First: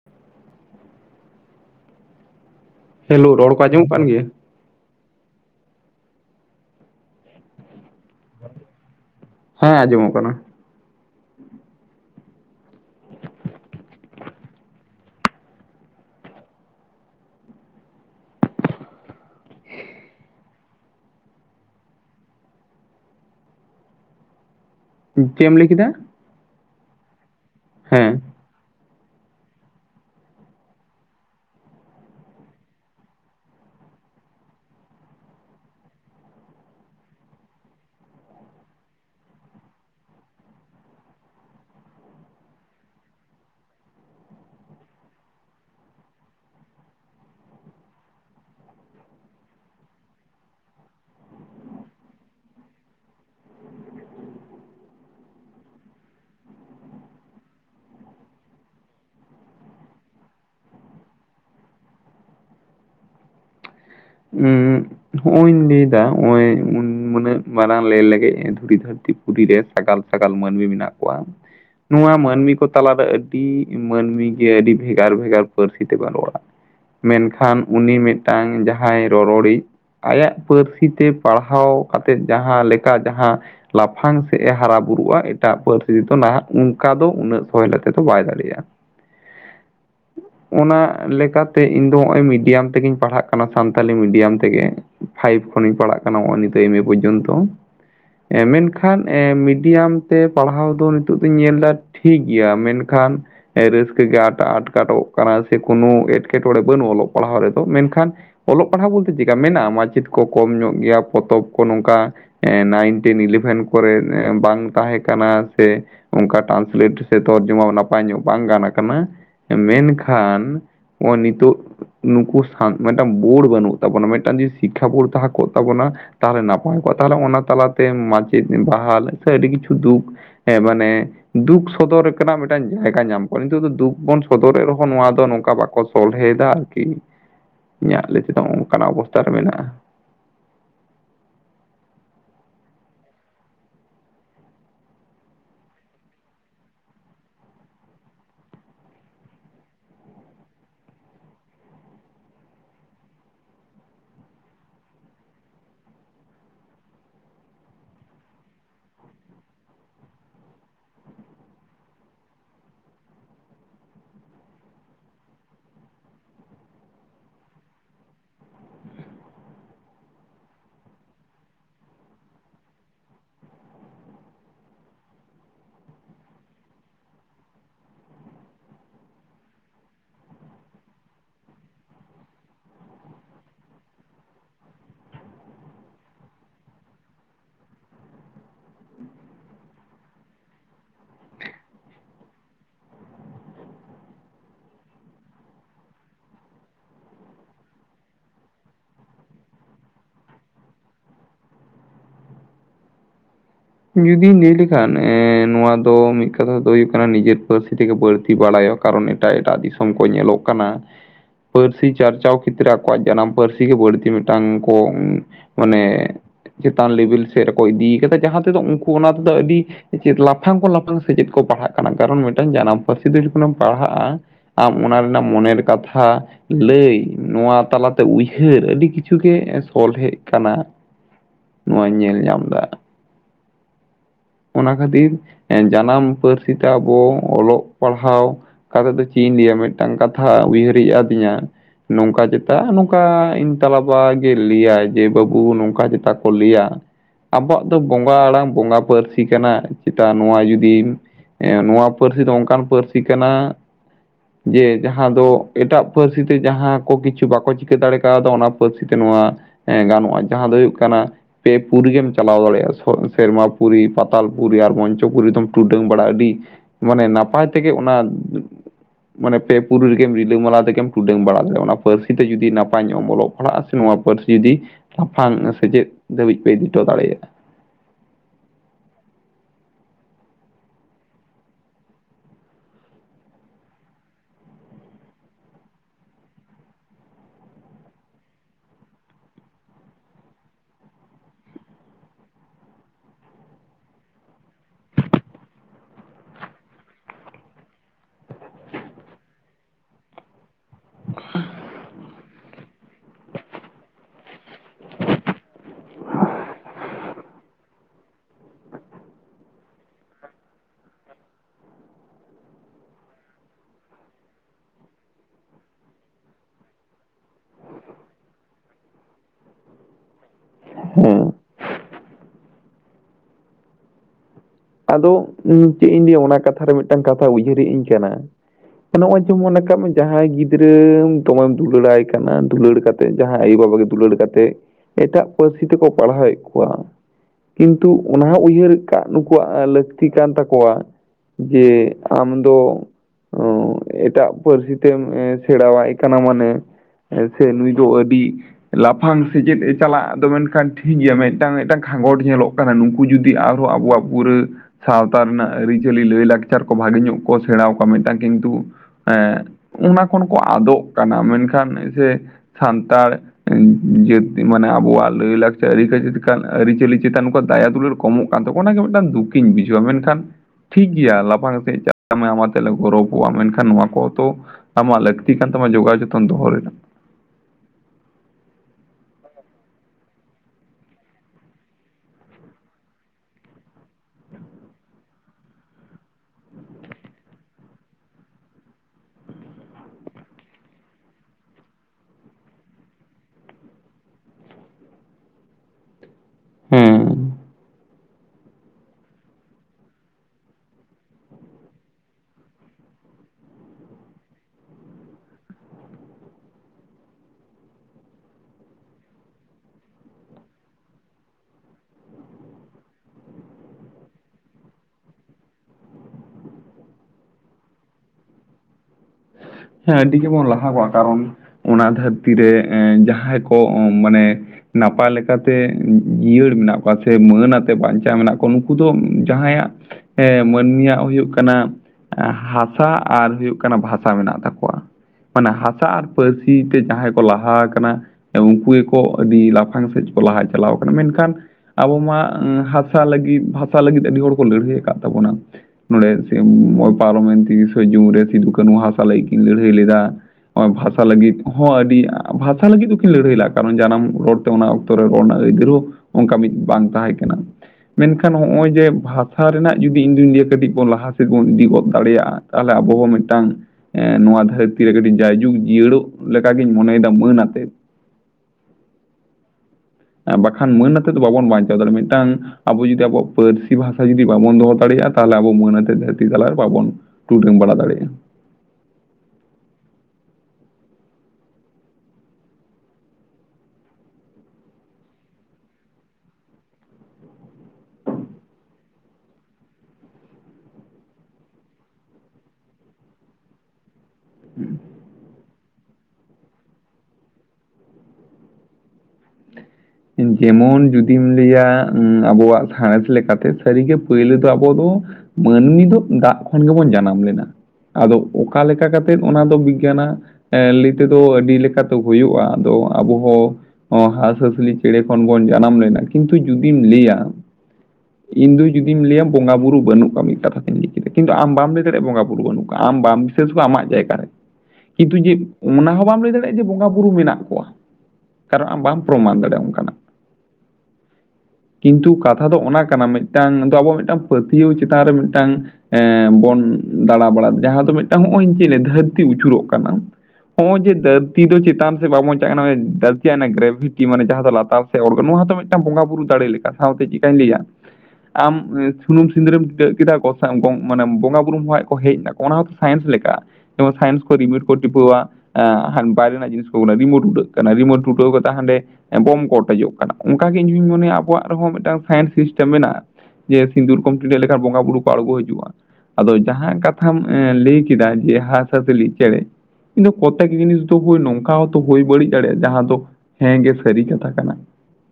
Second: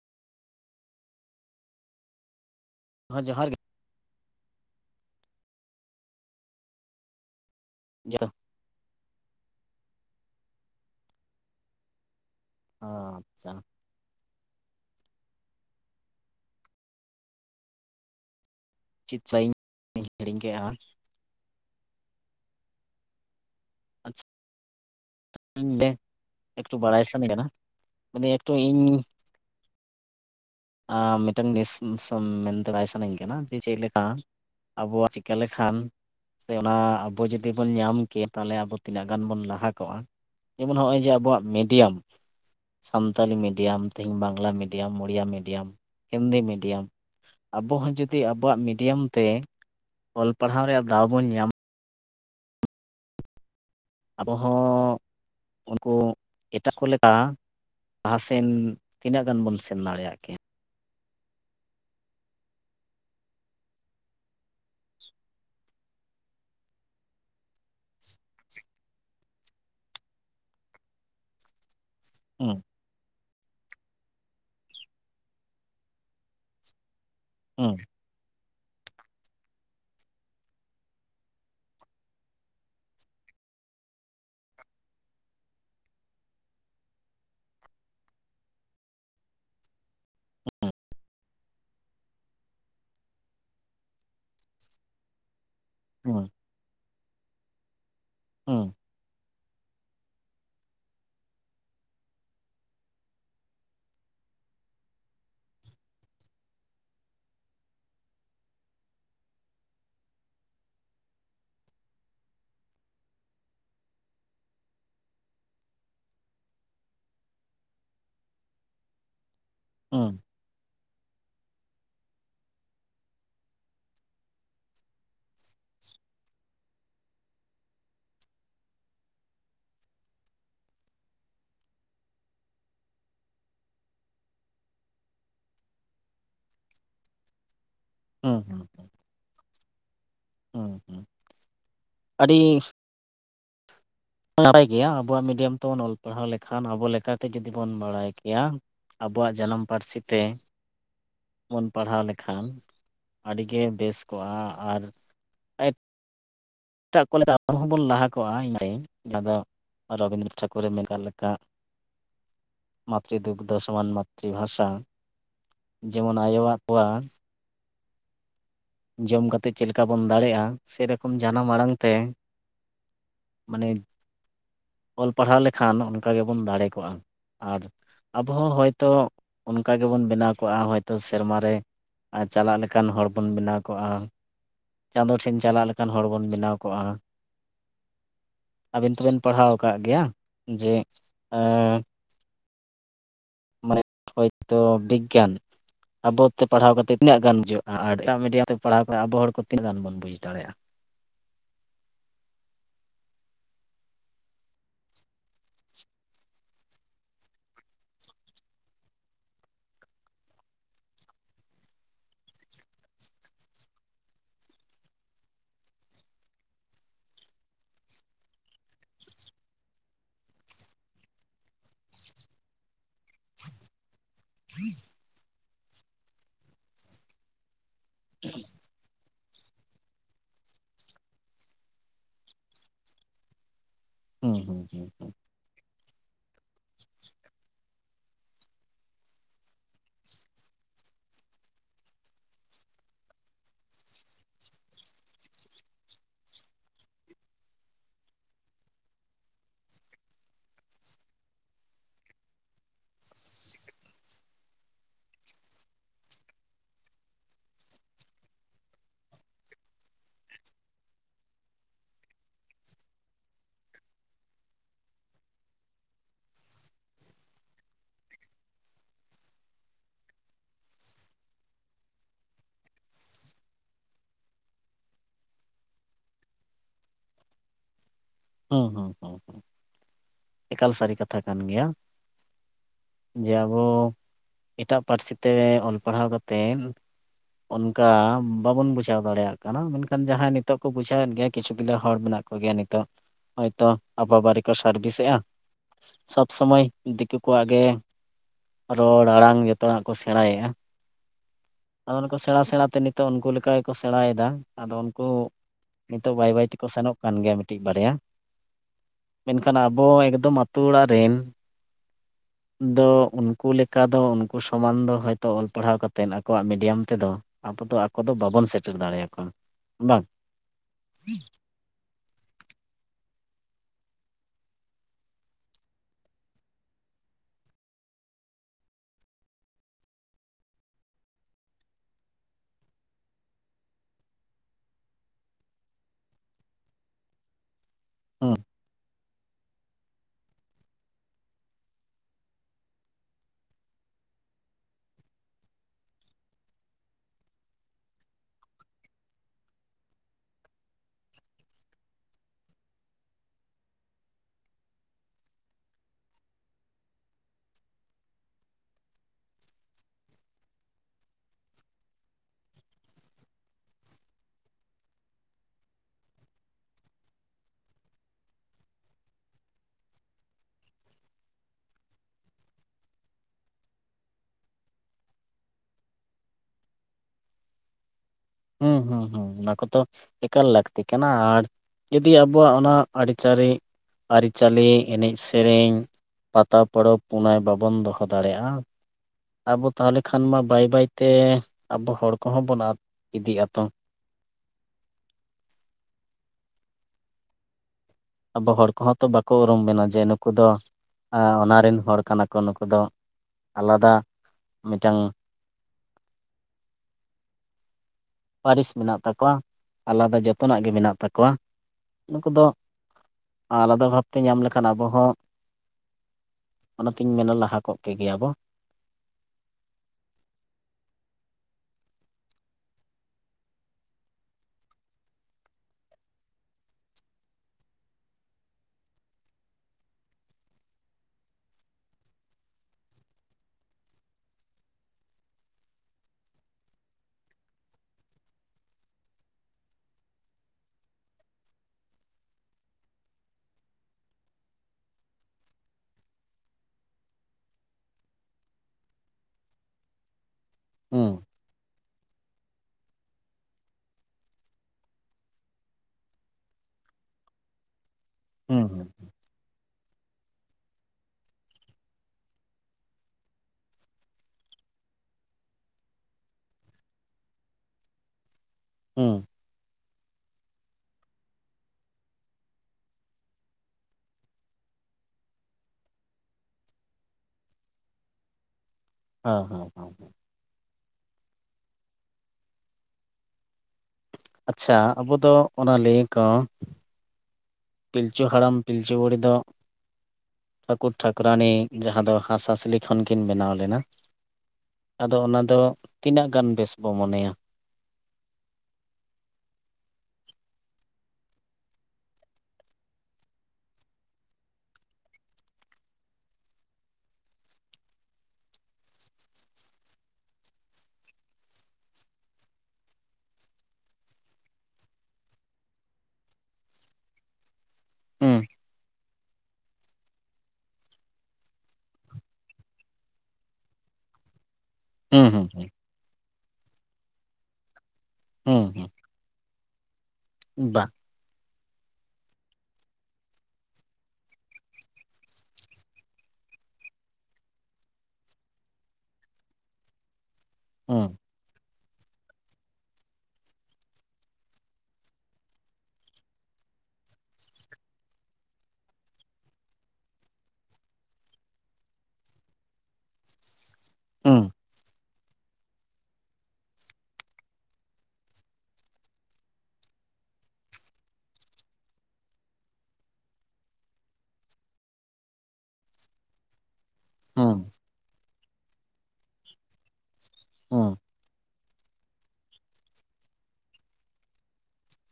[inaudible] ᱦᱚᱸ ᱦᱮᱞᱳ ᱡᱚᱦᱟᱨ ᱨᱚᱲ ᱜᱮ ᱠᱚ ᱟᱸᱚᱢᱚᱜ ᱠᱟᱱ ᱜᱮᱭᱟ᱾ ᱡᱮᱨᱚ ᱦᱮᱸ ᱦᱮᱸ ᱟᱸᱡᱚᱢᱚᱜ ᱠᱟᱱᱟ ᱚ ᱪᱟ ᱪᱤᱫ ᱦᱤᱲᱤᱧ ᱠᱮᱜ-ᱟ ᱪᱷ ᱪᱮ ᱮᱢ ᱞᱟᱹᱭ ᱠᱮᱫᱟ? ᱮᱠᱴᱩ ᱵᱟᱲᱟᱭ ᱥᱟᱱᱟᱧ ᱠᱟᱱᱟ ᱦᱮᱸ ᱢᱟᱱᱮ ᱮᱠᱴᱩ ᱤᱧ ᱟᱸ ᱢᱤᱴᱟᱹᱝ ᱤᱥ ᱢᱤᱥᱚᱱ ᱢᱮᱱ ᱛᱮᱲᱟᱭ ᱥᱟᱹᱱᱟᱧ ᱠᱟᱱᱟ ᱡᱮ ᱪᱮᱫ ᱞᱮᱠᱟ ᱟᱵᱚᱣᱟᱜ ᱪᱤᱠᱟᱹ ᱞᱮᱠᱷᱟᱱ ᱥᱮ ᱚᱱᱟ ᱟᱵᱚ ᱡᱩᱫᱤ ᱵᱚᱱ ᱧᱟᱢ ᱠᱮᱭᱟ ᱛᱟᱦᱞᱮ ᱟᱵᱚ ᱛᱤᱱᱟᱹᱜ ᱜᱟᱱ ᱵᱚᱱ ᱞᱟᱦᱟ ᱠᱚᱜ-ᱟ? ᱡᱮᱢᱚᱱ ᱦᱚᱜᱚᱭ ᱡᱮ ᱟᱵᱚᱣᱟᱜ ᱢᱤᱰᱤᱭᱟᱢ ᱥᱟᱱᱛᱟᱞᱤ ᱢᱤᱰᱤᱭᱟᱢ ᱛᱤᱧ Bangla medium Odia medium Hindi medium ᱟᱵᱚ ᱦᱚᱸ ᱡᱩᱫᱤ ᱟᱵᱚᱣᱟᱜ ᱢᱤᱰᱤᱭᱟᱢ ᱛᱮ ᱚᱞ ᱯᱟᱲᱦᱟᱣ ᱨᱮᱭᱟᱜ ᱫᱟᱣ ᱵᱚᱱ ᱧᱟᱢ ᱟᱵᱦᱚᱸ ᱩᱱᱠᱩ ᱮᱴᱟᱜ ᱠᱚ ᱞᱮᱠᱟ ᱞᱟᱦᱟ ᱥᱮᱱ ᱛᱤᱱᱟᱹᱜ ᱜᱟᱱ ᱵᱚᱱ ᱥᱮᱱ ᱫᱟᱲᱮᱭᱟᱜ ᱠᱮᱭᱟ? ᱩᱸ ᱱᱚᱜᱚᱭᱧ ᱞᱟᱹᱭᱫᱟ ᱱᱚᱜᱚᱭ ᱩᱱ ᱩᱱᱟᱹᱜ ᱢᱟᱨᱟᱝ ᱞᱮ ᱞᱮᱜᱮᱡ ᱫᱷᱩᱲᱤ ᱫᱷᱟᱹᱨᱛᱤ ᱯᱩᱨᱤ ᱨᱮ ᱥᱟᱜᱟᱞ ᱥᱟᱜᱟᱞ ᱢᱟᱹᱱᱢᱤ ᱢᱮᱱᱟᱜ ᱠᱚᱣᱟ [inaudible] ᱱᱚᱣᱟ ᱢᱟᱹᱱᱢᱤ ᱦᱩᱸ ᱠᱚᱛ ᱛᱟᱞᱟ ᱛᱮ ᱟᱹᱰᱤ ᱢᱟᱹᱱᱢᱤ ᱜᱮ ᱟᱹᱰᱤ ᱵᱷᱮᱜᱟᱨ ᱵᱷᱮᱜᱟᱨ ᱯᱟᱹᱨᱥᱤ ᱛᱮᱵᱚᱱ ᱨᱚᱲᱟ ᱢᱮᱱ ᱠᱷᱟᱱ ᱦᱩᱸ ᱩᱱᱤ ᱢᱤᱫᱴᱟᱝ ᱡᱟᱦᱟᱸᱭ ᱨᱚᱨᱚᱲᱤᱡ ᱟᱭᱟᱜ ᱯᱟᱹᱨᱥᱤ ᱛᱮ ᱯᱟᱲᱦᱟᱣ ᱠᱟᱛᱮᱫ ᱡᱟᱦᱟᱸ ᱞᱮᱠᱟ ᱡᱟᱦᱟ ᱞᱟᱯᱷᱟᱝ ᱥᱮᱫ ᱮ ᱦᱟᱨᱟ ᱵᱩᱨᱩᱜᱼᱟ ᱮᱴᱟᱜ ᱯᱟᱹᱨᱥᱤ ᱛᱮᱫᱚ ᱱᱟᱦᱟᱸᱜ ᱚᱱᱠᱟ ᱫᱚ ᱩᱱᱟᱹᱜ ᱥᱚᱞᱦᱮ ᱛᱮᱫᱚ ᱵᱟᱭ ᱫᱟᱲᱮᱭᱟᱜᱼᱟ ᱾ [inaudible] ᱚᱱᱟ ᱞᱮᱠᱟᱛᱮ ᱤᱧ ᱫᱚ ᱱᱚᱜᱚᱭ ᱢᱤᱰᱤᱭᱟᱢ ᱛᱮᱜᱤᱧ ᱯᱟᱲᱦᱟᱜ ᱠᱟᱱᱟ ᱾ ᱥᱟᱱᱛᱟᱞᱤ ᱢᱤᱰᱤᱭᱟᱢ ᱛᱮᱜᱮ ᱯᱷᱟᱭᱤᱵ ᱠᱷᱚᱱᱤᱧ ᱯᱟᱲᱦᱟᱜ ᱦᱩᱸ ᱠᱟᱱᱟ ᱱᱚᱜᱚᱭ ᱱᱤᱛᱚᱜ ᱮᱢᱮ ᱯᱚᱨᱡᱚᱱᱛᱚ ᱾ ᱮ ᱦᱩᱸ ᱢᱮᱱ ᱠᱷᱟᱱ ᱮ ᱢᱤᱰᱤᱭᱟᱢ ᱛᱮ ᱯᱟᱲᱦᱟᱣ ᱫᱚ ᱱᱤᱛᱚᱜ ᱫᱚᱧ ᱧᱮᱞ ᱮᱫᱟ ᱴᱷᱤᱠ ᱜᱮᱭᱟ ᱢᱮᱱᱠᱷᱟᱱ ᱨᱟᱹᱥᱠᱟᱹ ᱜᱮ ᱟ ᱟᱴᱠᱟᱴᱚᱜ ᱠᱟᱱᱟ ᱥᱮ ᱠᱳᱱᱳ ᱮᱴᱠᱮᱴᱚᱬᱮ ᱵᱟᱹᱱᱩᱜ ᱚᱞᱚᱜ ᱯᱟᱲᱦᱟᱣ ᱨᱮᱫᱚ ᱢᱮᱱᱠᱷᱟᱱ ᱚᱞᱚᱜ ᱯᱟᱲᱦᱟᱣ ᱵᱚᱞᱛᱮ ᱪᱤᱠᱟᱹ ᱢᱮᱱᱟᱜᱼᱟ ᱢᱟᱪᱮᱫ ᱠᱚ ᱠᱚᱢ ᱧᱚᱜ ᱜᱮᱭᱟ ᱯᱚᱛᱚᱵ ᱠᱚ ᱱᱚᱝᱠᱟ ᱱᱟᱭᱤᱱ ᱴᱮᱱ ᱤᱞᱵᱷᱮᱱ ᱠᱚᱨᱮ ᱵᱟᱝ ᱛᱟᱦᱮᱸ ᱠᱟᱱᱟ ᱾ᱥᱮ ᱚᱱᱠᱟ ᱴᱨᱟᱱᱥᱞᱮᱴ ᱥᱮ ᱛᱚᱨᱡᱚᱢᱟ ᱱᱟᱯᱟᱭ ᱧᱚᱜ ᱵᱟᱝ ᱜᱟᱱ ᱟᱠᱟᱱᱟ᱾ ᱦᱩᱸ ᱢᱮᱱᱠᱷᱟᱱ ᱦᱚᱜᱚᱭ ᱱᱤᱛᱚᱜ ᱱᱩᱠᱩ ᱥᱟ ᱢᱟᱱᱮ ᱢᱤᱫᱴᱟᱝ ᱵᱳᱨᱲ ᱵᱟᱹᱱᱩᱜ ᱛᱟᱵᱚᱱᱟ ᱢᱤᱫᱴᱟᱝ ᱡᱩᱫᱤ ᱥᱤᱠᱷᱟ ᱵᱳᱨ ᱛᱟᱦᱮᱸ ᱠᱚᱜ ᱛᱟᱵᱚᱱᱟ᱾ ᱛᱟᱦᱚᱞᱮ ᱱᱟᱯᱟᱭ ᱠᱚᱜᱼᱟ ᱛᱟᱦᱚᱞᱮ ᱚᱱᱟ ᱛᱟᱞᱟᱛᱮ ᱢᱟᱪᱮᱫ ᱵᱟᱦᱟᱞ ᱥᱮ ᱟᱹᱰᱤ ᱠᱤᱪᱷᱩ ᱫᱩᱠ ᱾ ᱦᱮᱸ ᱢᱟᱱᱮ ᱫᱩᱠ ᱥᱚᱫᱚᱨ ᱠᱟᱱᱟ ᱢᱤᱫᱴᱟᱝ ᱡᱟᱭᱜᱟ ᱧᱟᱢ ᱠᱚᱣᱟ ᱱᱤᱛᱚᱜ ᱫᱚ ᱫᱩᱠ ᱵᱚᱱ ᱥᱚᱫᱚᱨᱮᱫ ᱨᱮᱦᱚᱸ ᱱᱚᱣᱟ ᱫᱚ ᱱᱚᱝᱠᱟ ᱵᱟᱠᱚ ᱥᱚᱞᱦᱮᱭᱮᱫᱟ ᱟᱨᱠᱤ ᱤᱧᱟᱹᱜ ᱞᱮᱟᱹᱭ ᱦᱩᱸ ᱛᱮᱫᱚ ᱦᱩᱸ ᱚᱱᱠᱟᱱᱟᱜ ᱚᱵᱚᱥᱛᱟ ᱨᱮ ᱢᱮᱱᱟᱜᱼᱟ ᱾ ᱦᱩᱸ ᱦᱩᱸ ᱟᱹᱰᱤ ᱱᱟᱯᱟᱭ ᱜᱮᱭᱟ ᱟᱵᱚᱣᱟᱜ ᱢᱤᱰᱤᱭᱟᱢ ᱛᱮᱵᱚᱱ ᱚᱞ ᱯᱟᱲᱦᱟᱣ ᱞᱮᱠᱷᱟᱱ ᱟᱵᱚ ᱞᱮᱠᱟᱛᱮ ᱡᱩᱫᱤ ᱵᱚᱱ ᱵᱟᱲᱟᱭ ᱠᱮᱭᱟ᱾ ᱟᱵᱚᱣᱟᱜ ᱡᱟᱱᱟᱢ ᱯᱟᱹᱨᱥᱤ ᱛᱮ᱾ ᱵᱚᱱ ᱯᱟᱲᱦᱟᱣ ᱞᱮᱠᱷᱟᱱ, ᱟᱹᱰᱤ ᱜᱮ ᱵᱮᱥ ᱠᱚᱜᱼᱟ ᱾ ᱟᱨ ᱮᱴᱟᱜ ᱠᱚᱞ ᱟᱵ ᱦᱚᱸᱵᱚᱱ ᱞᱟᱦᱟ ᱠᱚᱜᱼᱟ ᱤᱱᱤ ᱴᱟᱭᱤᱢ ᱚᱱᱟ ᱫᱚ ᱾ ᱟᱨ ᱨᱚᱵᱤᱱᱫᱨᱚ ᱴᱷᱟᱠᱩᱨᱮ ᱢᱮᱱᱠᱟᱜ ᱞᱮᱠᱟ ᱾ ᱢᱟᱛᱨᱤ ᱫᱩᱜᱽᱫᱷᱚ ᱥᱚᱢᱟᱱ ᱢᱟᱛᱨᱤ ᱵᱷᱟᱥᱟ᱾ ᱡᱮᱢᱚᱱ ᱟᱭᱳᱣᱟᱜ ᱛᱚᱣᱟ᱾ ᱡᱚᱢ ᱠᱟᱛᱮᱜ ᱪᱮᱫ ᱞᱮᱠᱟ ᱵᱚᱱ ᱫᱟᱲᱮᱭᱟᱜᱼᱟ, ᱥᱮᱨᱚᱠᱚᱢ ᱡᱟᱱᱟᱢ ᱟᱲᱟᱝ ᱛᱮ ᱢᱟᱱᱮ ᱚᱞ ᱯᱟᱲᱦᱟᱣ ᱞᱮᱠᱷᱟᱱ ᱚᱱᱠᱟ ᱜᱮᱵᱚᱱ ᱫᱟᱲᱮ ᱠᱚᱜᱼᱟ ᱟᱨ ᱟᱵᱚ ᱦᱚᱭᱛᱳ ᱚᱱᱠᱟ ᱜᱮᱵᱚᱱ ᱵᱮᱱᱟᱣ ᱠᱚᱜᱼᱟ ᱦᱚᱭᱛᱳ ᱥᱮᱨᱢᱟ ᱨᱮ᱾ ᱟᱨ ᱪᱟᱞᱟᱜ ᱞᱮᱠᱟᱱ ᱦᱚᱲ ᱵᱚᱱ ᱵᱮᱱᱟᱣ ᱠᱚᱜᱼᱟ ᱾ ᱪᱟᱸᱫᱚ ᱴᱷᱮᱱ ᱪᱟᱞᱟᱜ ᱞᱮᱠᱟᱱ ᱦᱚᱲ ᱵᱚᱱ ᱵᱮᱱᱟᱣ ᱠᱚᱜᱼᱟ ᱾ ᱟᱵᱮᱱ ᱛᱚᱵᱮᱱ ᱯᱟᱲᱦᱟᱣ ᱟᱠᱟᱫ ᱜᱮᱭᱟ ᱡᱮ [inaudible] ᱢᱟᱱᱮ ᱦᱚᱭᱛᱳ ᱵᱤᱜᱽᱜᱟᱱ ᱾ ᱟᱵᱚ ᱛᱮ ᱯᱟᱲᱦᱟᱣ ᱠᱟᱛᱮ ᱛᱤᱱᱟᱹᱜ ᱜᱟᱱ ᱵᱩᱷᱟᱹᱜᱼᱟ ᱮᱴᱟᱜ ᱢᱤᱰᱤᱭᱟᱢ ᱛᱮ ᱯᱟᱲᱟᱣ ᱠᱟᱛᱮᱫ ᱟᱵᱚ ᱦᱚᱲ ᱠᱚ ᱛᱤᱱᱟᱹᱜ ᱜᱟᱱ ᱵᱚᱱ ᱵᱩᱡᱽ ᱫᱟᱲᱮᱭᱟᱜᱼᱟ᱾ ᱡᱩᱫᱤᱧ ᱞᱟᱹᱭ ᱞᱮᱠᱷᱟᱱ ᱮᱸ ᱱᱚᱣᱟ ᱫᱚ ᱢᱤᱫ ᱠᱟᱛᱷᱟ ᱫᱚ ᱦᱩᱭᱩᱜ ᱠᱟᱱᱟ ᱱᱤᱡᱮᱨ ᱯᱟᱹᱨᱥᱤ ᱛᱮᱜᱮ ᱵᱟᱹᱲᱛᱤ ᱵᱟᱲᱟᱭᱚᱜ ᱾ ᱠᱟᱨᱚᱱ ᱮᱴᱟᱜ ᱮᱴᱟᱜ ᱫᱤᱥᱚᱢ ᱠᱚ ᱧᱮᱞᱚᱜ ᱠᱟᱱᱟ ᱯᱟᱹᱨᱥᱤ ᱪᱟᱨᱪᱟᱣ ᱠᱷᱮᱛᱨᱮ ᱟᱠᱚᱣᱟᱜ ᱡᱟᱱᱟᱢ ᱯᱟᱹᱨᱥᱤ ᱜᱮ ᱵᱟᱹᱲᱛᱤ ᱢᱤᱫᱴᱟᱝ ᱠᱚ ᱢᱟᱱᱮ ᱪᱮᱛᱟᱱ ᱞᱮᱵᱮᱞ ᱥᱮᱫ ᱨᱮᱠᱚ ᱤᱫᱤ ᱠᱟᱫᱟ ᱡᱟᱸᱦᱟᱸ ᱫᱚ ᱛᱮᱫᱚ ᱩᱱᱠᱩ ᱚᱱᱟ ᱛᱮᱫᱚ ᱟᱹᱰᱤ ᱞᱟᱯᱷᱟᱝ ᱠᱚ ᱞᱟᱯᱷᱟᱝ ᱥᱮᱪᱮᱫ ᱠᱚ ᱯᱟᱲᱦᱟᱜ ᱠᱟᱱᱟ ᱠᱟᱨᱚᱱ ᱢᱤᱫᱴᱟᱝ ᱡᱟᱱᱟᱢ ᱯᱟᱹᱨᱥᱤ ᱫᱚ ᱡᱚᱠᱷᱚᱱᱮᱢ ᱯᱟᱲᱦᱟᱜᱼᱟ ᱟᱢ ᱚᱱᱟ ᱨᱮᱱᱟᱜ ᱢᱚᱱᱮᱨ ᱠᱟᱛᱷᱟ ᱞᱟᱹᱭ ᱱᱚᱣᱟ ᱛᱟᱞᱟᱛᱮ ᱩᱭᱦᱟᱹᱨ ᱟᱹᱰᱤ ᱠᱤᱪ [inaudible] ᱜᱮ ᱥᱚᱞᱦᱮᱜ ᱠᱟᱱᱟ ᱱᱚᱣᱟᱧ ᱧᱮᱞ ᱧᱟᱢ ᱮᱫᱟ᱾ ᱦᱩᱸ ᱦᱩᱸ ᱚᱱᱟ ᱦᱩᱸ ᱠᱷᱟᱹᱛᱤᱨ ᱡᱟᱱᱟᱢ ᱯᱟᱹᱨᱥᱤ ᱛᱮ ᱟᱵᱚ ᱚᱞᱚᱜ ᱯᱟᱲᱦᱟᱣ᱾ ᱠᱟᱛᱷᱟ ᱫᱚ ᱪᱮᱫ ᱤᱧ ᱞᱟᱹᱭ ᱟ ᱢᱤᱫᱴᱟᱝ ᱠᱟᱛᱷᱟ ᱩᱭᱦᱟᱹᱨ ᱦᱮᱡ ᱟᱹᱫᱤᱧᱟ᱾ ᱱᱚᱝᱠᱟ ᱪᱮᱛᱟ ᱱᱚᱝᱠᱟ ᱤᱧ ᱛᱟᱞᱟᱵᱟ ᱞᱟᱹᱭ ᱟᱭ ᱡᱮ ᱵᱟᱹᱵᱩ ᱱᱚᱝᱠᱟ ᱪᱮᱛᱟ ᱠᱚ ᱞᱟᱹᱭᱟ ᱟᱵᱚᱣᱟᱜ ᱫᱚ ᱵᱚᱸᱜᱟ ᱟᱲᱟᱝ ᱵᱚᱸᱜᱟ ᱯᱟᱹᱨᱥᱤ ᱠᱟᱱᱟ ᱪᱮᱛᱟ ᱱᱚᱣᱟ ᱡᱩᱫᱤᱢ ᱦᱮᱸ ᱱᱚᱶᱟ ᱯᱟᱹᱨᱥᱤ ᱫᱚ ᱚᱱᱠᱟᱱ ᱯᱟᱹᱨᱥᱤ ᱠᱟᱱᱟ᱾ ᱡᱮ ᱡᱟᱸᱦᱟᱸ ᱫᱚ ᱮᱴᱟᱜ ᱯᱟᱹᱨᱥᱤ ᱛᱮ ᱡᱟᱸᱦᱟᱸ ᱠᱚ ᱠᱤᱪᱷᱩ ᱵᱟᱠᱚ ᱪᱤᱠᱟᱹ ᱫᱟᱲᱮ ᱠᱟᱣᱫᱟ ᱚᱱᱟ ᱯᱟᱹᱨᱥᱤ ᱛᱮ ᱱᱚᱣᱟ ᱜᱟᱱᱚᱜ-ᱟ ᱡᱟᱸᱦᱟᱸ ᱫᱚ ᱦᱩᱭᱩᱜ ᱠᱟᱱᱟ ᱯᱮ ᱯᱩᱨᱤ ᱜᱮᱢ ᱪᱟᱞᱟᱣ ᱫᱟᱲᱮᱭᱟᱜ-ᱟ᱾ ᱥᱮᱨᱢᱟ ᱯᱩᱨᱤ, ᱯᱟᱛᱟᱞ ᱯᱩᱨᱤ ᱟᱨ ᱢᱚᱧᱪᱚ ᱯᱩᱨᱤ ᱫᱚᱢ ᱴᱩᱰᱟᱹᱝ ᱵᱟᱲᱟ ᱟᱹᱰᱤ᱾ ᱢᱟᱱᱮ ᱱᱟᱯᱟᱭ ᱛᱮᱜᱮ ᱚᱱᱟ ᱢᱟᱱᱮ ᱯᱮ ᱯᱩᱨᱤ ᱨᱮᱜᱮᱢ ᱨᱤᱞᱟᱹᱢᱟᱞᱟ ᱛᱮᱜᱮᱢ ᱴᱩᱰᱟᱹᱝ ᱵᱟᱲᱟ ᱫᱮᱭᱟᱜ-ᱟ ᱚᱱᱟ ᱯᱟᱹᱨᱥᱤ ᱛᱮ ᱡᱩᱫᱤ ᱱᱟᱯᱟᱭ ᱧᱚᱜ ᱚᱞᱚᱜ ᱯᱟᱲᱦᱟᱜ-ᱟ ᱥᱮ᱾ ᱱᱚᱣᱟ ᱯᱟᱹᱨᱥᱤ ᱡᱩᱫᱤ ᱞᱟᱯᱷᱟᱝ ᱥᱮᱪᱮᱫ ᱫᱷᱟᱹᱵᱤᱡ ᱯᱮ ᱤᱫᱤ ᱦᱚᱴᱚ ᱫᱟᱲᱮᱭᱟᱜ-ᱟ᱾ ᱦᱩᱸ ᱦᱩᱸ ᱦᱩᱸ ᱦᱩᱸ, ᱮᱠᱟᱞ ᱥᱟᱹᱨᱤ ᱠᱟᱛᱷᱟ ᱠᱟᱱ ᱜᱮᱭᱟ᱾ ᱡᱮ ᱟᱵᱚ ᱮᱴᱟᱜ ᱯᱟᱹᱨᱥᱤ ᱛᱮ ᱚᱞ ᱯᱟᱲᱦᱟᱣ ᱠᱟ ᱠᱟᱛᱮᱫ ᱚᱱᱠᱟ ᱵᱟᱵᱚᱱ ᱵᱩᱡᱷᱟ. ᱣ ᱫᱟᱲᱮᱭᱟᱜ ᱠᱟᱱᱟ ᱢᱮᱱᱠᱷᱟᱱ ᱡᱟᱸᱦᱟᱸᱭ ᱱᱤᱛᱚᱜ ᱠᱚ ᱵᱩᱡᱷᱟᱣ ᱮᱫ ᱜᱮᱭᱟ ᱠᱤᱪᱷᱩ ᱜᱚᱞᱟᱳ ᱦᱚᱲ ᱢᱮᱱᱟᱜ ᱠᱚᱣᱟ᱾ ᱠᱚ ᱜᱮᱭᱟ ᱱᱤᱛᱚᱜ᱾ ᱦᱚᱭᱛᱚ ᱟᱯᱟᱵᱟᱨᱮ ᱠᱚ ᱥᱟᱨᱵᱷᱤᱥᱮᱜ-ᱟ, ᱥᱚᱵᱽ ᱥᱚᱢᱚᱭ ᱫᱤᱠᱩ ᱠᱚᱣᱟᱜ ᱜᱮ ᱨᱚᱲ ᱟᱲᱟᱝ ᱡᱚᱛᱚᱣᱟᱜ ᱠᱚ ᱥᱮᱬᱟᱭᱮᱜ-ᱟ᱾ ᱟᱫᱚ ᱚᱱᱟ ᱠᱚ ᱥᱮᱬᱟ ᱥᱮᱬᱟ ᱛᱮ ᱱᱤᱛᱚᱜ ᱩᱱᱠᱩ ᱞᱮᱠᱟ ᱜᱮᱠᱚ ᱥᱮᱬᱟᱭᱮᱫᱟ᱾ ᱟᱫᱚ ᱩᱱᱠᱩ ᱱᱤᱛᱚᱜ ᱵᱟᱹᱭ ᱵᱟᱹᱭ ᱛᱮᱠᱚ ᱥᱮᱱᱚᱜ ᱠᱟᱱ ᱜᱮᱭᱟ ᱢᱤᱫᱴᱤᱡ ᱵᱟᱨᱭᱟ᱾ ᱢᱮᱱᱠᱷᱟᱱ ᱟᱵᱚ ᱮᱠᱫᱚᱢ ᱟᱛᱳ ᱚᱲᱟᱜ ᱨᱮᱱ ᱫᱚ ᱩᱱᱠᱩ ᱞᱮᱠᱟ ᱫᱚ ᱩᱱᱠᱩ ᱥᱚᱢᱟᱱ ᱫᱚ ᱦᱚᱭᱛᱳ ᱚᱞ ᱯᱟᱲᱦᱟᱣ ᱠᱟᱛᱮᱫ ᱟᱠᱚᱣᱟᱜ ᱢᱤᱰᱤᱭᱟᱢ ᱛᱮᱫᱚ ᱟᱵᱚ ᱫᱚ ᱟᱠᱚ ᱫᱚ ᱵᱟᱵᱚᱱ ᱥᱮᱴᱮᱨ ᱫᱟᱲᱮᱭᱟ ᱠᱚᱣᱟ ᱵᱟᱝ᱾ ᱦᱮᱸ᱾ ᱟᱫᱚ ᱤᱧ ᱪᱮᱫ ᱤᱧ ᱞᱟᱹᱭ ᱚᱱᱟ ᱠᱟᱛᱷᱟᱨᱮ ᱢᱤᱫᱴᱟᱝ ᱠᱟᱛᱷᱟ ᱩᱭᱦᱟᱹᱨ ᱦᱮᱡ ᱤᱧ ᱠᱟᱱᱟ ᱱᱚᱜ-ᱚᱭ ᱡᱮᱢᱚᱱ ᱠᱟᱜ ᱢᱮ ᱡᱟᱦᱟᱸᱭ ᱜᱤᱫᱽᱨᱟᱹ ᱫᱚᱢᱮᱢ ᱫᱩᱞᱟᱹᱲᱟᱭ ᱠᱟᱱᱟ ᱫᱩᱞᱟᱹᱲ ᱠᱟᱛᱮ ᱡᱟᱦᱟᱸᱭ ᱟᱭᱳ-ᱵᱟᱵᱟ ᱜᱮ ᱫᱩᱞᱟᱹᱲ ᱠᱟᱛᱮᱜ ᱮᱴᱟᱜ ᱯᱟᱹᱨᱥᱤ ᱛᱮᱠᱚ ᱯᱟᱲᱦᱟᱣ ᱮᱫ ᱠᱚᱣᱟ᱾ ᱠᱤᱱᱛᱩ ᱚᱱᱟ ᱦᱩᱸ ᱦᱚ ᱩᱭᱦᱟᱹᱨ ᱠᱟᱜ ᱱᱩᱠᱩᱣᱟᱜ ᱞᱟᱹᱠᱛᱤ ᱠᱟᱱ ᱛᱟᱠᱚᱣᱟ᱾ ᱡᱮ ᱟᱢ ᱫᱚ ᱚ ᱮᱴᱟᱜ ᱯᱟᱹᱨᱥᱤ ᱛᱮᱢ ᱥᱮᱬᱟᱣᱟᱭ ᱠᱟᱱᱟ ᱢᱟᱱᱮ ᱥᱮ ᱱᱩᱭ ᱫᱚ ᱟᱹᱰᱤ ᱞᱟᱯᱷᱟᱝ ᱥᱮᱪᱮᱫ ᱮ ᱪᱟᱞᱟᱜ ᱟᱫᱚ ᱢᱮᱱᱠᱷᱟᱱ ᱴᱷᱤᱠ ᱜᱮᱭᱟ ᱢᱤᱫᱴᱟᱝ ᱢᱤᱫᱴᱟᱝ ᱠᱷᱟᱸᱜᱚᱴ ᱧᱮᱞᱚᱜ ᱠᱟᱱᱟ ᱱᱩᱠᱩ ᱡᱩᱫᱤ ᱟᱨᱦᱚᱸ ᱟᱵᱚᱣᱟᱜ ᱯᱩᱨᱟᱹ ᱥᱟᱶᱛᱟ ᱨᱮᱱᱟᱜ ᱟᱹᱨᱤᱪᱟᱹᱞᱤ ᱞᱟᱹᱭ-ᱞᱟᱠᱪᱟᱨ ᱠᱚ ᱵᱷᱟᱜᱮ ᱧᱚᱜ ᱠᱚ ᱥᱮᱬᱟᱣ ᱠᱚᱣᱟ, ᱢᱤᱫᱴᱟᱝ ᱠᱤᱱᱛᱩ ᱦᱮᱸ ᱚᱱᱟ ᱠᱷᱚᱱ ᱠᱚ ᱟᱫᱚᱜ ᱠᱟᱱᱟ ᱢᱮᱱᱠᱷᱟᱱ ᱥᱮ ᱥᱟᱱᱛᱟᱲ ᱡᱮ ᱢᱟᱱᱮ ᱟᱵᱚᱣᱟᱜ ᱞᱟᱹᱭᱼᱞᱟᱠᱪᱟᱨ ᱪᱟᱱ ᱟᱹᱨᱤᱪᱟᱹᱞᱤ ᱪᱮᱛᱟᱱ ᱱᱚᱝᱠᱟ ᱫᱟᱭᱟ ᱫᱩᱞᱟᱹᱲ ᱠᱚᱢᱚᱜ ᱠᱟᱱ ᱛᱟᱠᱚᱣᱟ ᱚᱱᱟᱜᱮ ᱢᱤᱫᱴᱟᱝ ᱫᱩᱠᱤᱧ ᱵᱩᱡᱷᱟᱹᱣ-ᱟ, ᱢᱮᱱᱠᱷᱟᱱ ᱴᱷᱤᱠ ᱜᱮᱭᱟ ᱞᱟᱯᱷᱟᱝ ᱥᱮᱫ ᱪᱟᱛᱥᱢᱟᱭ ᱟᱢ ᱟᱛᱮ ᱛᱮᱞᱮ ᱜᱚᱨᱚᱵᱚᱜ-ᱟ ᱢᱮᱱᱠᱷᱟᱱ ᱱᱚᱣᱟ ᱠᱚᱦᱚᱸ ᱛᱚ ᱟᱢᱟᱜ ᱞᱟᱹᱠᱛᱤ ᱠᱟᱱ ᱛᱟᱢᱟ ᱡᱚᱜᱟᱣ ᱡᱚᱛᱚᱱ ᱫᱚᱦᱚ ᱨᱮᱱᱟᱜ ᱾ ᱦᱮᱸ ᱦᱮᱸ ᱦᱮᱸ ᱚᱱᱟ ᱠᱚᱛᱚ ᱮᱠᱟᱞ ᱞᱟᱹᱠᱛᱤ ᱠᱟᱱᱟ ᱟᱨ ᱡᱩᱫᱤ ᱟᱵᱚᱣᱟᱜ ᱚᱱᱟ ᱟᱹᱨᱤᱪᱟᱹᱞᱤ ᱟᱹᱨᱤᱪᱟᱹᱞᱤ ᱮᱱᱮᱡ ᱥᱮᱨᱮᱧ ᱯᱟᱛᱟ ᱯᱚᱨᱚᱵ ᱯᱩᱱᱟᱹᱭ ᱵᱟᱵᱚᱱ ᱫᱚᱦᱚ ᱫᱟᱲᱮᱭᱟᱜ-ᱟ᱾ ᱟᱵᱚ ᱛᱟᱦᱚᱞᱮ ᱠᱷᱟᱱ ᱢᱟ ᱵᱟᱹᱭ ᱵᱟᱹᱭᱛᱮ ᱟᱵᱚ ᱦᱚᱲ ᱠᱚᱦᱚᱸ ᱵᱚᱱ ᱟᱫ ᱤᱫᱤᱜ ᱟᱛᱚ᱾ ᱦᱩᱸ ᱟᱵᱚ ᱦᱚᱲ ᱠᱚᱦᱚᱸ ᱛᱚ ᱵᱟᱠᱚ ᱩᱨᱩᱢ ᱵᱤᱱᱟ ᱡᱮ ᱱᱩᱠᱩ ᱫᱚ ᱚᱱᱟ ᱨᱮᱱ ᱦᱚᱲ ᱠᱟᱱᱟ ᱠᱚ ᱱᱩᱠᱩ ᱫᱚ᱾ ᱟᱞᱟᱫᱟ ᱢᱤᱫᱴᱟᱝ ᱯᱟᱹᱨᱤᱥ ᱢᱮᱱᱟᱜ ᱛᱟᱠᱚᱣᱟ ᱟᱞᱟᱫᱟ ᱡᱚᱛᱚᱱᱟᱜ ᱜᱮ ᱢᱮᱱᱟᱜ ᱛᱟᱠᱚᱣᱟ ᱱᱩᱠᱩ ᱫᱚ ᱟᱞᱟᱫᱟ ᱵᱷᱟᱵᱽᱛᱮ ᱧᱟᱢ ᱞᱮᱠᱷᱟᱱ ᱟᱵᱚ ᱦᱚᱸ ᱚᱱᱟᱛᱤᱧ ᱢᱮᱱᱟ ᱞᱟᱦᱟ ᱠᱚᱜ ᱜᱮᱭᱟᱵᱚᱱ ᱦᱮᱸ ᱟᱹᱰᱤ ᱜᱮᱵᱚᱱ ᱞᱟᱦᱟ ᱠᱚᱣᱟ ᱠᱟᱨᱚᱱ ᱚᱱᱟ ᱫᱷᱟᱹᱨᱛᱤ ᱨᱮ ᱡᱟᱦᱟᱸᱭ ᱠᱚ ᱢᱟᱱᱮ ᱱᱟᱯᱟᱭ ᱞᱮᱠᱟᱛᱮ ᱡᱤᱭᱟᱹᱲ ᱢᱮᱱᱟᱜ ᱠᱚᱣᱟ ᱥᱮ ᱢᱟᱹᱱ ᱟᱛᱮᱜ ᱵᱟᱧᱪᱟᱣ ᱢᱮᱱᱟᱜ ᱠᱚᱣᱟ ᱱᱩᱠᱩ ᱫᱚ ᱡᱟᱦᱟᱸᱭ ᱟᱜ ᱦᱮᱸ ᱢᱟᱹᱱᱢᱤᱭᱟᱜ ᱦᱩᱭᱩᱜ ᱠᱟᱱᱟ ᱦᱟᱥᱟ ᱟᱨ ᱦᱩᱭᱩᱜ ᱠᱟᱱᱟ ᱵᱷᱟᱥᱟ ᱢᱮᱱᱟᱜ ᱛᱟᱠᱚᱣᱟ᱾ ᱢᱟᱱᱮ ᱦᱟᱥᱟ ᱟᱨ ᱯᱟᱹᱨᱥᱤ ᱛᱮ ᱡᱟᱦᱟᱸᱭ ᱠᱚ ᱞᱟᱦᱟ ᱟᱠᱟᱱᱟ ᱩᱱᱠᱩ ᱜᱮᱠᱚ ᱟᱹᱰᱤ ᱞᱟᱯᱷᱟᱝ ᱥᱮᱫ ᱠᱚ ᱞᱟᱦᱟ ᱪᱟᱞᱟᱣ ᱠᱟᱱᱟ, ᱢᱮᱱᱠᱷᱟᱱ ᱟᱵᱚ ᱢᱟ ᱦᱟᱥᱟ ᱞᱟᱹᱜᱤᱫ ᱵᱷᱟᱥᱟ ᱞᱟᱹᱜᱤᱫ ᱟᱹᱰᱤ ᱦᱚᱲ ᱠᱚ ᱞᱟᱹᱲᱦᱟᱹᱭ ᱟᱠᱟᱫ ᱛᱟᱵᱩᱱᱟ᱾ ᱱᱚᱸᱰᱮ ᱛᱤᱦᱤᱧ ᱯᱟᱨᱚᱢᱮᱱ ᱛᱤᱨᱤᱥᱮ ᱡᱩᱱ ᱨᱮ ᱥᱤᱫᱩ ᱠᱟᱹᱱᱩ ᱦᱟᱥᱟ ᱞᱟᱹᱜᱤᱫ ᱠᱤᱱ ᱞᱟᱹᱲᱦᱟᱹᱭ ᱞᱮᱫᱟ ᱱᱚᱜᱚᱭ ᱵᱷᱟᱥᱟ ᱦᱩᱸ ᱞᱟᱹᱜᱤᱫ ᱦᱚᱸ ᱟᱹᱰᱤ ᱵᱷᱟᱥᱟ ᱞᱟᱹᱜᱤᱫ ᱫᱚᱠᱤᱱ ᱞᱟᱹᱲᱦᱟᱹᱭ ᱞᱟᱜ ᱠᱟᱨᱚᱱ ᱡᱟᱱᱟᱢ ᱨᱚᱲ ᱛᱮ ᱚᱱᱟ ᱚᱠᱛᱚ ᱨᱮ ᱨᱚᱲ ᱨᱮᱱᱟᱜ ᱟᱹᱭᱫᱟᱹᱨ ᱦᱳ ᱚᱱᱠᱟ ᱢᱤᱫ ᱵᱟᱝ ᱛᱟᱦᱮᱸ ᱠᱟᱱᱟ ᱢᱮᱱᱠᱷᱟᱱ ᱦᱩᱸ ᱱᱚᱜ-ᱚᱭ ᱡᱮ ᱦᱩᱸ ᱵᱷᱟᱥᱟ ᱵᱷᱟᱥᱟ ᱨᱮᱱᱟᱜ ᱡᱩᱫᱤ ᱤᱧᱫᱚᱧ ᱞᱟᱹᱭᱟ ᱠᱟᱹᱴᱤᱡ ᱵᱚᱱ ᱞᱟᱦᱟ ᱥᱮᱫ ᱵᱚᱱ ᱤᱫᱤ ᱜᱚᱫ ᱫᱟᱲᱮᱭᱟᱜ-ᱟ ᱛᱟᱦᱚᱞᱮ ᱟᱵᱚ ᱦᱚᱸ ᱢᱤᱫᱴᱟᱝ ᱱᱚᱣᱟ ᱫᱷᱟᱹᱨᱛᱤ ᱨᱮ ᱠᱟᱹᱴᱤᱡ ᱡᱟᱭᱡᱩᱜᱽ ᱡᱤᱭᱟᱹᱲᱚᱜ ᱞᱮᱠᱟᱜᱤᱧ ᱢᱚᱱᱮᱭᱮᱫᱟ ᱢᱟᱹᱱ ᱟᱛᱮᱫ᱾ [unintelligible] ᱟᱨ ᱵᱟᱠᱷᱟᱱ ᱢᱟᱹᱱ ᱟᱛᱮᱫ ᱫᱚ ᱵᱟᱵᱩᱱ ᱵᱟᱧᱪᱟᱣ ᱫᱟᱲᱮᱭᱟᱜ-ᱟ, ᱢᱤᱫᱴᱟᱝ ᱟᱵᱩ ᱡᱩᱫᱤ ᱟᱵᱩᱣᱟᱜ ᱯᱟᱹᱨᱥᱤ ᱵᱷᱟᱥᱟ ᱡᱩᱫᱤ ᱵᱟᱵᱩᱱ ᱫᱚᱦᱚ ᱫᱟᱲᱮᱭᱟᱜ-ᱟ, ᱛᱟᱦᱚᱞᱮ ᱟᱵᱩ ᱢᱟᱹᱱ ᱟᱛᱮᱫ ᱫᱷᱟᱹᱨᱛᱤ ᱛᱟᱞᱟ ᱨᱮ ᱵᱟᱵᱩᱱ ᱴᱩᱰᱟᱹᱝ ᱵᱟᱲᱟ ᱫᱟᱲᱮᱭᱟᱜ-ᱟ᱾ ᱦᱮᱸ ᱦᱮᱸ ᱦᱮᱸ ᱦᱮᱸ᱾ ᱟᱪᱪᱷᱟ ᱟᱵᱵ ᱫᱚ ᱚᱱᱟ ᱞᱟᱹᱭ ᱟᱠᱚ ᱯᱤᱞᱪᱩ ᱦᱟᱲᱟᱢ ᱯᱤᱞᱪᱩ ᱵᱩᱲᱦᱤ ᱫᱚ ᱴᱷᱟᱹᱠᱩᱨ ᱴᱷᱟᱹᱠᱨᱟᱹᱱᱤ ᱡᱟᱦᱟᱸ ᱫᱚ ᱦᱟᱸᱥᱼᱦᱟᱸᱥᱞᱤ ᱠᱷᱚᱱ ᱠᱤᱱ ᱵᱮᱱᱟᱣ ᱞᱮᱱᱟ᱾ ᱟᱫᱚ ᱚᱱᱟ ᱫᱚ ᱛᱤᱱᱟᱹᱜ ᱜᱟᱱ ᱵᱮᱥ ᱵᱚ ᱢᱚᱱᱮᱭᱟ ᱡᱮᱢᱚᱱ ᱡᱩᱫᱤᱢ ᱞᱟᱹᱭᱟ ᱟᱵᱚᱣᱟᱜ ᱥᱟᱬᱮᱥ ᱞᱮᱠᱟᱛᱮ ᱥᱟᱹᱨᱤᱜᱮ ᱯᱩᱭᱞᱩ ᱫᱚ ᱟᱵᱩ ᱫᱚ ᱢᱟᱹᱱᱢᱤ ᱫᱚ ᱫᱟᱜ ᱠᱷᱚᱱ ᱜᱮᱵᱚᱱ ᱡᱟᱱᱟᱢ ᱞᱮᱱᱟ ᱟᱫᱚ ᱚᱠᱟ ᱞᱮᱠᱟ ᱠᱟᱛᱮᱫ ᱚᱱᱟ ᱫᱚ ᱵᱤᱜᱽᱜᱟᱱᱟᱜ ᱮᱸ ᱞᱟᱹᱭ ᱛᱮᱫᱚ ᱟᱹᱰᱤ ᱞᱮᱠᱟᱛᱮ ᱦᱩᱭᱩᱜᱼᱟ ᱟᱫᱚ ᱟᱵᱚ ᱦᱚᱸ ᱦᱟᱸᱥᱼ ᱦᱟᱸᱥᱞᱤ ᱪᱮᱬᱮ ᱠᱷᱚᱱ ᱵᱚᱱ ᱡᱟᱱᱟᱢ ᱞᱮᱱᱟ ᱠᱤᱱᱛᱩ ᱡᱩᱫᱤᱢ ᱞᱟᱹᱭᱟ ᱦᱮᱸ ᱤᱱ ᱫᱚ ᱡᱩᱫᱤᱢ ᱞᱟᱹᱭᱟ ᱵᱚᱸᱜᱟ ᱵᱩᱨᱩ ᱵᱟᱹᱱᱩᱜ ᱠᱚᱣᱟ ᱢᱤᱫ ᱠᱟᱛᱷᱟ ᱛᱮᱧ ᱞᱟᱹᱭ ᱠᱮᱫᱟ ᱠᱤᱱᱛᱩ ᱟᱢ ᱵᱟᱢ ᱞᱟᱹᱭ ᱫᱟᱲᱮᱭᱟᱜᱼᱟ ᱵᱚᱸᱜᱟ ᱵᱩᱨᱩ ᱵᱟᱹᱱᱩᱜ ᱠᱚᱣᱟ ᱟᱢ ᱵᱟᱢ ᱵᱤᱥᱮᱥ ᱫᱚ ᱟᱢᱟᱜ ᱡᱟᱭᱜᱟ ᱨᱮ ᱠᱤᱱᱛᱩ ᱦᱩᱸ ᱡᱮ ᱦᱩᱸ ᱦᱩᱸ ᱚᱱᱟ ᱦᱚᱸ ᱵᱟᱢ ᱞᱟᱹᱭ ᱫᱟᱲᱮᱜᱼᱟ ᱡᱮ ᱵᱚᱸᱜᱟ ᱵᱩᱨᱩ ᱢᱮᱱᱟᱜ ᱠᱚᱣᱟ ᱠᱟᱨᱚᱱ ᱟᱢ ᱵᱟᱢ ᱯᱨᱚᱢᱟᱱ ᱫᱟᱲᱮᱜ-ᱟ ᱚᱱᱠᱟ ᱵᱟᱝ ᱠᱤᱱᱛᱩ ᱠᱟᱛᱷᱟ ᱫᱚ ᱚᱱᱟ ᱠᱟᱱᱟ ᱢᱤᱫᱴᱟᱝ ᱫᱚ ᱟᱵᱚᱣᱟᱜ ᱢᱤᱫᱴᱟᱝ ᱯᱟᱹᱛᱭᱟᱹᱣ ᱪᱮᱛᱟᱱ ᱨᱮ ᱢᱤᱫᱴᱟᱝ ᱮᱸ ᱵᱚᱱ ᱫᱟᱬᱟ ᱵᱟᱲᱟᱭᱫᱟ ᱡᱟᱦᱟᱸ ᱫᱚ ᱢᱤᱫᱴᱟᱝ ᱱᱚᱜᱼᱚᱭ ᱪᱮᱫ ᱫᱷᱟᱹᱨᱛᱤ ᱟᱹᱪᱩᱨᱚᱜ ᱠᱟᱱᱟ ᱦᱚᱸᱜᱼᱚᱭ ᱡᱮ ᱦᱩᱸ ᱫᱷᱟᱹᱨᱛᱤ ᱫᱚ ᱪᱮᱛᱟᱱ ᱥᱮᱫ ᱵᱟᱵᱩᱱ ᱪᱟᱜ ᱠᱟᱱᱟ ᱫᱷᱟᱹᱨᱛᱤᱭᱟᱜ ᱮᱱᱮ ᱜᱨᱮᱵᱷᱤᱴᱤ ᱢᱟᱱᱮ ᱡᱟᱦᱟᱸ ᱫᱚ ᱞᱟ ᱛᱟᱨ ᱥᱮᱫ ᱚᱨᱠᱟᱱᱟ ᱱᱚᱣᱟ ᱦᱚᱸᱛᱚ ᱢᱤᱫᱴᱟᱝ ᱵᱚᱸᱜᱟ ᱵᱩᱨᱩ ᱫᱟᱲᱮ ᱞᱮᱠᱟ ᱥᱟᱶᱛᱮ ᱪᱤᱠᱟᱹᱧ ᱞᱟᱹᱭᱟ ᱟᱢ ᱥᱩᱱᱩᱢ ᱥᱤᱸᱫᱩᱨᱮᱢ ᱴᱤᱰᱟᱹᱜ ᱠᱮᱫᱟ ᱢᱟᱱᱮ ᱵᱚᱸᱜᱟ ᱵᱩᱨᱩ ᱦᱚᱸ ᱠᱚ ᱦᱮᱡ ᱮᱱᱟ ᱠᱚ ᱚᱱᱟ ᱦᱚᱸ ᱥᱟᱭᱮᱱᱥ ᱞᱮᱠᱟ ᱡᱮᱢᱚᱱ ᱥᱟᱭᱮᱱᱥ ᱠᱚ ᱦᱩᱸ ᱨᱤᱢᱮᱰ ᱠᱚ ᱴᱤᱯᱟᱹᱣᱟ ᱵᱟᱭᱨᱮ ᱨᱮᱱᱟᱜ ᱡᱤᱱᱤᱥ ᱠᱚ ᱨᱤᱢᱳᱴ ᱩᱰᱟᱹᱜ ᱠᱟᱱᱟ ᱨᱤᱢᱳᱴ ᱩᱰᱟᱹᱣ ᱠᱟᱛᱮ ᱦᱟᱸᱰᱮ ᱵᱳᱢ ᱠᱚ ᱚᱴᱮᱡᱚᱜ ᱠᱟᱱᱟ ᱚᱱᱠᱟ ᱜᱮ ᱤᱧ ᱦᱚᱧ ᱢᱚᱱᱮᱭᱟ ᱟᱵᱚᱣᱟᱜ ᱨᱮᱦᱚᱸ ᱢᱤᱫᱴᱟᱝ ᱥᱟᱭᱮᱱᱥ ᱥᱤᱥᱴᱮᱢ ᱢᱮᱱᱟᱜᱼᱟ ᱡᱮ ᱥᱤᱸᱫᱩᱨ ᱠᱚᱢ ᱴᱤᱰᱟᱹᱜ ᱞᱮᱠᱷᱟᱱ ᱵᱚᱸᱜᱟᱼᱵᱩᱨᱩ ᱠᱚ ᱟᱬᱜᱚ ᱦᱤᱡᱩᱜᱼᱟ ᱟᱫᱚ ᱡᱟᱦᱟᱸ ᱠᱟ ᱛᱷᱟᱢ ᱦᱩᱸ ᱞᱟᱹᱭ ᱠᱮᱫᱟ ᱡᱮ ᱦᱟᱸᱥᱼᱦᱟᱸᱥᱞᱤ ᱪᱮᱬᱮ ᱠᱤᱱᱛᱩ ᱠᱚᱛᱮᱠ ᱡᱤᱱᱤᱥ ᱦᱩᱸ ᱫᱚ ᱦᱳᱭ ᱱᱚᱝᱠᱟ ᱦᱩᱭ ᱵᱟᱹᱲᱤᱡ ᱫᱟᱲᱮᱭᱟᱜᱼᱟ ᱡᱟᱦᱟᱸ ᱫᱚ ᱦᱮᱸ ᱜᱮ ᱥᱟᱹᱨᱤ ᱠᱟᱛᱷᱟ ᱠᱟᱱᱟ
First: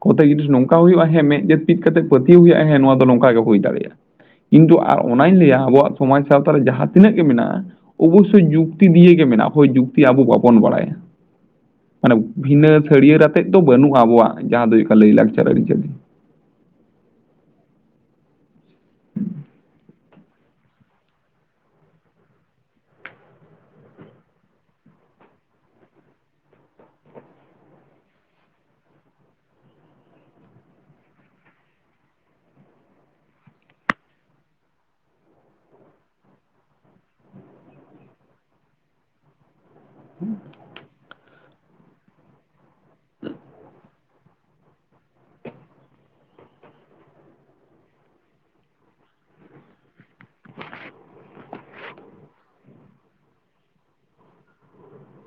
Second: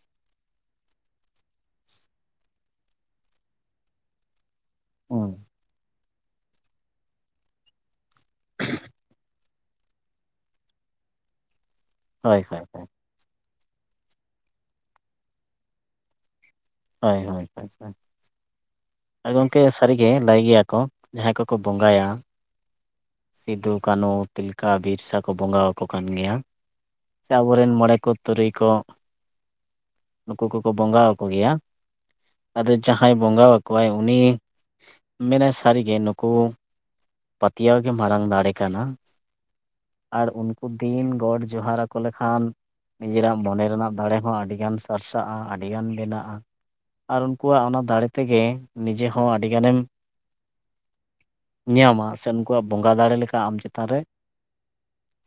ᱠᱚᱛᱮ ᱡᱤᱱᱤᱥ ᱱᱚᱝᱠᱟ ᱦᱩᱭᱩᱜᱼᱟ ᱦᱮᱸ ᱢᱮᱫ ᱡᱟᱹᱯᱤᱛ ᱠᱟᱛᱮᱜ ᱯᱟᱹᱛᱭᱟᱹᱣ ᱦᱩᱭᱩᱜᱼᱟ ᱦᱮᱸ ᱱᱚᱣᱟ ᱫᱚ ᱱᱚᱝᱠᱟ ᱜᱮ ᱦᱩᱭ ᱫᱟᱲᱮᱭᱟᱜᱼᱟ ᱠᱤᱱᱛᱩ ᱟᱨ ᱦᱩᱸ ᱚᱱᱟᱧ ᱞᱟᱹᱭᱟ ᱟᱵᱚᱣᱟᱜ ᱥᱚᱢᱟᱡᱽ ᱥᱟᱶᱛᱟ ᱨᱮ ᱡᱟᱦᱟᱸ ᱛᱤᱱᱟᱹᱜ ᱜᱮ ᱢᱮᱱᱟᱜᱼᱟ ᱚᱵᱚᱥᱥᱳᱭ ᱡᱩᱠᱛᱤ ᱫᱤᱭᱮ ᱜᱮ ᱢᱮᱱᱟᱜ-ᱟ ᱦᱳᱭ ᱡᱩᱠᱛᱤ ᱟᱵᱩ ᱵᱟᱵᱚᱱ ᱵᱟᱲᱟᱭᱟ [inaudible] ᱢᱟᱱᱮ ᱦᱳᱭ ᱵᱷᱤᱱᱟᱹ ᱦᱳᱭ ᱥᱟᱹᱲᱤᱭᱟᱹᱲ ᱟᱛᱮᱫ ᱫᱚ ᱵᱟᱹᱱᱩᱜᱼᱟ ᱟᱵᱚᱣᱟᱜ ᱡᱟᱦᱟᱸ ᱫᱚ ᱦᱩᱭᱩᱜ ᱠᱟᱱᱟ ᱞᱟᱹᱭᱼᱞᱟᱠᱪᱟᱨ ᱟᱹᱨᱤᱪᱟᱹᱞᱤ ᱦᱳᱭ ᱦᱳᱭ ᱦᱳᱭ ᱦᱳᱭ ᱦᱮᱸ ᱜᱚᱢᱠᱮ ᱥᱟᱹᱨᱤᱜᱮ ᱞᱟᱹᱭ ᱜᱮᱭᱟ ᱠᱚ ᱡᱟᱦᱟᱸᱭ ᱠᱚᱠᱚ ᱵᱚᱸᱜᱟᱭᱟ ᱥᱤᱫᱩ ᱠᱟᱱᱚ ᱛᱤᱞᱠᱟ ᱵᱤᱨᱥᱟ ᱠᱚ ᱵᱚᱸᱜᱟ ᱟᱠᱚ ᱠᱟᱱ ᱜᱮᱭᱟ ᱥᱮ ᱟᱵᱩᱨᱮᱱ ᱢᱚᱬᱮ ᱠᱚ ᱛᱩᱨᱩᱭ ᱠᱚ ᱱᱩᱠᱩ ᱠᱚᱠᱚ ᱵᱚᱸᱜᱟ ᱟᱠᱚ ᱜᱮᱭᱟ, ᱟᱫᱚ ᱡᱟᱦᱟᱸᱭ ᱵᱚᱸᱜᱟ ᱠᱚᱣᱟᱭ ᱩᱱᱤ ᱢᱮᱱᱟ ᱥᱟᱹᱨᱤᱜᱮ ᱱᱩᱠᱩ ᱯᱟᱛᱭᱟᱣ ᱜᱮ ᱢᱟᱨᱟᱝ ᱫᱟᱲᱮ ᱠᱟᱱᱟ, ᱟᱨ ᱩᱱ ᱠᱩ ᱫᱤᱱ ᱜᱚᱰ ᱡᱚᱦᱟᱨ ᱟᱠᱚ ᱞᱮᱠᱷᱟᱱ ᱱᱤᱡᱮᱨᱟᱜ ᱢᱚᱱᱮ ᱨᱮᱱᱟᱜ ᱫᱟᱲᱮ ᱦᱚᱸ ᱟᱰᱤᱜᱟᱱ ᱥᱟᱨᱥᱟᱜᱼᱟ ᱟᱰᱤᱜᱟᱱ ᱵᱮᱱᱟᱜᱼᱟ᱾ ᱟᱨ ᱩᱱᱠᱩᱣᱟᱜ ᱚᱱᱟ ᱫᱟᱲᱮ ᱛᱮᱜᱮ ᱱᱤᱡᱮ ᱦᱚᱸ ᱟᱰᱤ ᱜᱟᱱᱮᱢ ᱧᱟᱢᱟ ᱥᱮ ᱩᱱᱠᱩᱣᱟᱜ ᱵᱚᱸᱜᱟ ᱫᱟᱲᱮ ᱞᱮᱠᱟ ᱟᱢ ᱪᱮᱛᱟᱱ ᱨᱮ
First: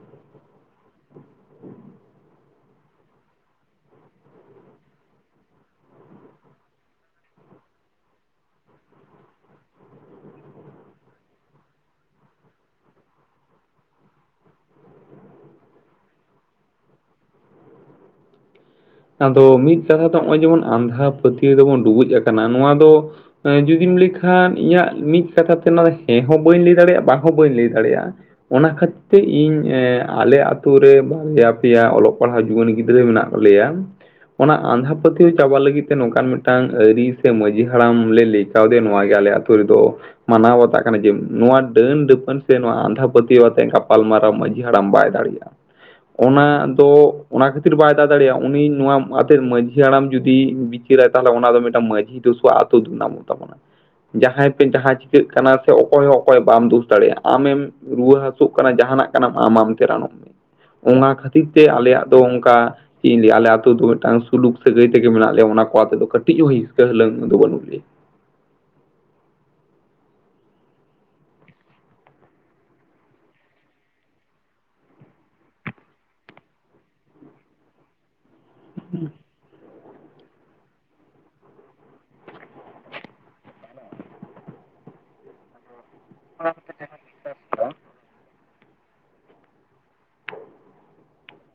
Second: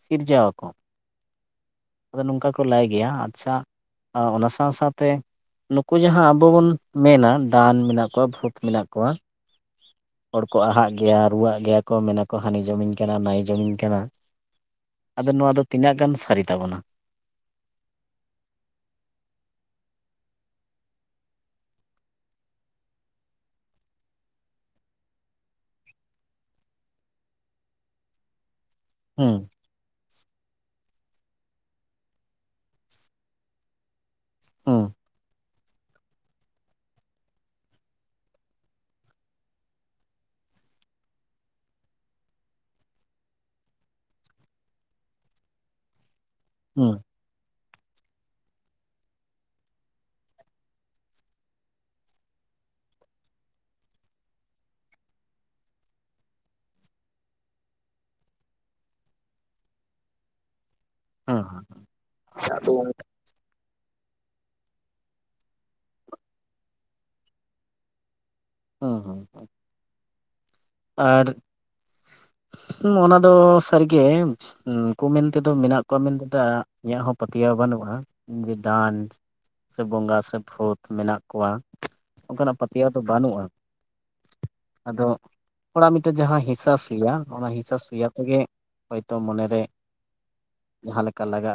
ᱥᱤᱨᱡᱟᱹᱣ ᱟᱠᱚ ᱟᱫᱚ ᱱᱚᱝᱠᱟ ᱠᱚ ᱞᱟᱭ ᱜᱮᱭᱟ ᱟᱪᱪᱷᱟ ᱚᱱᱟ ᱥᱟᱶ ᱥᱟᱶᱛᱮ, ᱱᱩᱠᱩ ᱡᱟᱦᱟᱸ ᱟᱵᱚ ᱵᱚᱱ ᱢᱮᱱᱟ ᱰᱟᱱ ᱢᱮᱱᱟᱜ ᱠᱩᱣᱟ ᱵᱷᱩᱛ ᱢᱮᱱᱟᱜ ᱠᱚᱣᱟ ᱦᱚᱲ ᱠᱚ ᱟᱦᱟᱜ ᱜᱮᱭᱟ, ᱨᱩᱣᱟᱜ ᱜᱮᱭᱟ ᱠᱚ ᱢᱮᱱᱟᱠᱚ ᱦᱟᱱᱤ ᱡᱚᱢᱤᱧ ᱠᱟᱱᱟ ᱱᱟᱭᱤ ᱡᱚᱢᱤᱧ ᱠᱟᱱᱟ, ᱟᱫᱚ ᱱᱚᱣᱟ ᱫᱚ ᱛᱤᱱᱟᱜ ᱜᱟᱱ ᱥᱟᱨᱤ ᱛᱟᱵᱚᱱᱟ? ᱟᱫᱚ ᱢᱤᱫ ᱠᱟᱛᱷᱟ ᱫᱚ ᱱᱚᱜᱼᱚᱭ ᱡᱮᱢᱚᱱ ᱟᱸᱫᱷᱟ ᱯᱟᱹᱛᱭᱟᱹᱣ ᱫᱚᱵᱚᱱ ᱰᱩᱵᱩᱡ ᱟᱠᱟᱱᱟ, ᱱᱚᱣᱟ ᱫᱚ ᱡᱩᱫᱤᱢ ᱞᱟᱹᱭᱠᱷᱟᱱ ᱤᱧᱟᱹᱜ ᱢᱤᱫ ᱠᱟᱛᱷᱟ ᱛᱮ ᱱᱚᱣᱟ ᱦᱮᱸ ᱦᱚᱸ ᱵᱟᱹᱧ ᱞᱟᱹᱭ ᱫᱟᱲᱮᱭᱟᱜᱼᱟ ᱵᱟᱝ ᱦᱚᱸ ᱵᱟᱹᱧ ᱞᱟᱹᱭ ᱫᱟᱲᱮᱭᱟᱜᱼᱟ᱾ ᱚᱱᱟ ᱠᱷᱟᱹᱛ [unintelligible] ᱦᱮᱸ ᱤᱧ ᱟᱞᱮ ᱟᱛᱩ ᱨᱮ ᱵᱟᱨᱭᱟ ᱯᱮᱭᱟ ᱚᱞᱚᱜ ᱯᱟᱲᱦᱟᱣ ᱡᱩᱣᱟᱹᱱ ᱜᱤᱫᱽᱨᱟᱹ ᱢᱮᱱᱟᱜ ᱞᱮᱭᱟ᱾ ᱚᱱᱟ ᱦᱩᱸ ᱟᱸᱫᱷᱟ ᱯᱟᱹᱛᱭᱟᱹᱣ ᱪᱟᱵᱟ ᱞᱟᱹᱜᱤᱫ ᱛᱮ ᱱᱚᱝᱠᱟᱱ ᱢᱤᱫᱴᱟᱝ ᱟᱹᱨᱤ ᱥᱮ ᱢᱟᱺᱡᱷᱤ ᱦᱟᱲᱟᱢ ᱞᱮ ᱞᱟᱹᱭ ᱠᱟᱣᱫᱮᱭᱟ ᱱᱚᱣᱟᱜᱮ ᱟᱞᱮ ᱟᱛᱩ ᱨᱮᱫᱚ, ᱢᱟᱱᱟᱣ ᱵᱟᱛᱟᱜ ᱠᱟᱱᱟ ᱡᱮ ᱱᱚᱣᱟ ᱰᱟᱹᱱ ᱰᱟᱹᱯᱟᱹᱱ ᱥᱮ ᱱᱚᱣᱟ ᱟᱸᱫᱷᱟ ᱯᱟᱹᱛᱭᱟᱹᱣ ᱟᱛᱮ ᱜᱟᱯᱟᱞᱢᱟᱣ, [unintelligible] ᱦᱟᱲᱟᱢ ᱵᱟᱭ ᱫᱟᱲᱮᱭᱟᱜᱼᱟ, ᱚᱱᱟ ᱫᱚ ᱦᱩᱸ ᱚᱱᱟ ᱠᱷᱟᱹᱛᱤᱨ ᱵᱟᱭ [unintelligible] ᱫᱟᱲᱮᱭᱟᱜᱼᱟ ᱩᱱᱤ ᱱᱚᱣᱟ ᱟᱛᱮᱫ ᱢᱟᱺᱡᱷᱤ ᱦᱟᱲᱟᱢ ᱡᱩᱫᱤᱭ ᱵᱤᱪᱟᱹᱨᱟᱭ ᱛᱟᱦᱚᱞᱮ ᱚᱱᱟ ᱫᱚ ᱢᱤᱫᱴᱟᱱ ᱢᱟᱺᱡᱷᱤ ᱫᱳᱥᱳᱜᱟ ᱟᱹᱛᱩ ᱫᱩᱱᱱᱟᱢᱚᱜ ᱛᱟᱵᱚᱱᱟ᱾ ᱡᱟᱦᱟᱸᱭ ᱯᱮ ᱡᱟᱦᱟᱸ ᱪᱤᱠᱟᱹᱜ ᱠᱟᱱᱟ ᱥᱮ ᱚᱠᱚᱭ ᱦᱚᱸ ᱚᱠᱚᱭ ᱵᱟᱢ ᱫᱩᱥ ᱫᱟᱲᱮᱭᱟᱜᱼᱟ, ᱟᱢᱮᱢ ᱨᱩᱣᱟᱹ ᱦᱟᱹᱥᱩᱜ ᱠᱟᱱᱟ ᱡᱟᱦᱟᱱᱟᱜ ᱠᱟᱱᱟᱢ ᱟᱢ ᱟᱢᱛᱮ ᱨᱟᱱᱚᱜ ᱢᱮ᱾ ᱚᱱᱟ ᱦᱩᱸ ᱠᱷᱟᱹᱛᱤᱨ ᱦᱩᱸ ᱛᱮ ᱟᱞᱮᱭᱟᱜ ᱫᱚ ᱚᱱᱠᱟ ᱟᱫᱚ ᱪᱮᱫ ᱤᱧ ᱞᱟᱹᱭᱟ ᱟᱞᱮ ᱫᱚ ᱢᱤᱫᱴᱟᱝ ᱥᱩᱞᱩᱠ ᱥᱟᱹᱜᱟᱹᱭ ᱛᱮᱜᱮ ᱢᱮᱱᱟᱜ ᱞᱮᱭᱟ ᱚᱱᱟ ᱠᱚ ᱟᱛᱮ ᱫᱚ ᱠᱟᱹᱴᱤᱡ ᱦᱚᱸ ᱦᱤᱥᱠᱟᱹ ᱦᱟᱹᱞᱟᱹᱝ ᱫᱚ ᱵᱟᱹᱱᱩᱜ ᱞᱮᱭᱟ᱾ ᱦᱩᱸ ᱦᱩᱸ ᱦᱩᱸ, ᱟᱨ, ᱚᱱᱟ ᱫᱚ ᱥᱟᱹᱨᱤᱜᱮ, ᱩᱱᱠᱩ ᱢᱮᱱᱛᱮᱫᱚ ᱢᱮᱱᱟᱜ ᱠᱚᱣᱟ ᱢᱮᱱᱛᱮᱫᱚ ᱤᱧᱟᱹᱜ ᱦᱚᱸ ᱯᱟᱹᱛᱭᱟᱹᱣ ᱵᱟᱹᱱᱩᱜᱼᱟ᱾ ᱡᱮ ᱰᱟᱱ ᱥᱮ ᱵᱚᱸᱜᱟ ᱥᱮ ᱵᱷᱩᱛ ᱢᱮᱱᱟᱜ ᱠᱚᱣᱟ ᱚᱱᱠᱟᱱᱟᱜ ᱯᱟᱹᱛᱭᱟᱹᱣ ᱫᱚ ᱵᱟᱹᱱᱩᱜᱼᱟ᱾ ᱟᱫᱚ, ᱦᱚᱲᱟᱜ ᱢᱤᱫᱴᱮᱱ ᱡᱟᱦᱟᱸ ᱦᱤᱥᱟ ᱥᱩᱭᱟ ᱚᱱᱟ ᱦᱤᱥᱟ ᱥᱩᱭᱟ ᱛᱮᱜᱮ ᱦᱚᱭᱛᱳ ᱢᱚᱱᱮᱨᱮ, ᱡᱟᱦᱟᱸ ᱞᱮᱠᱟ ᱞᱟᱜᱟᱜᱼᱟ᱾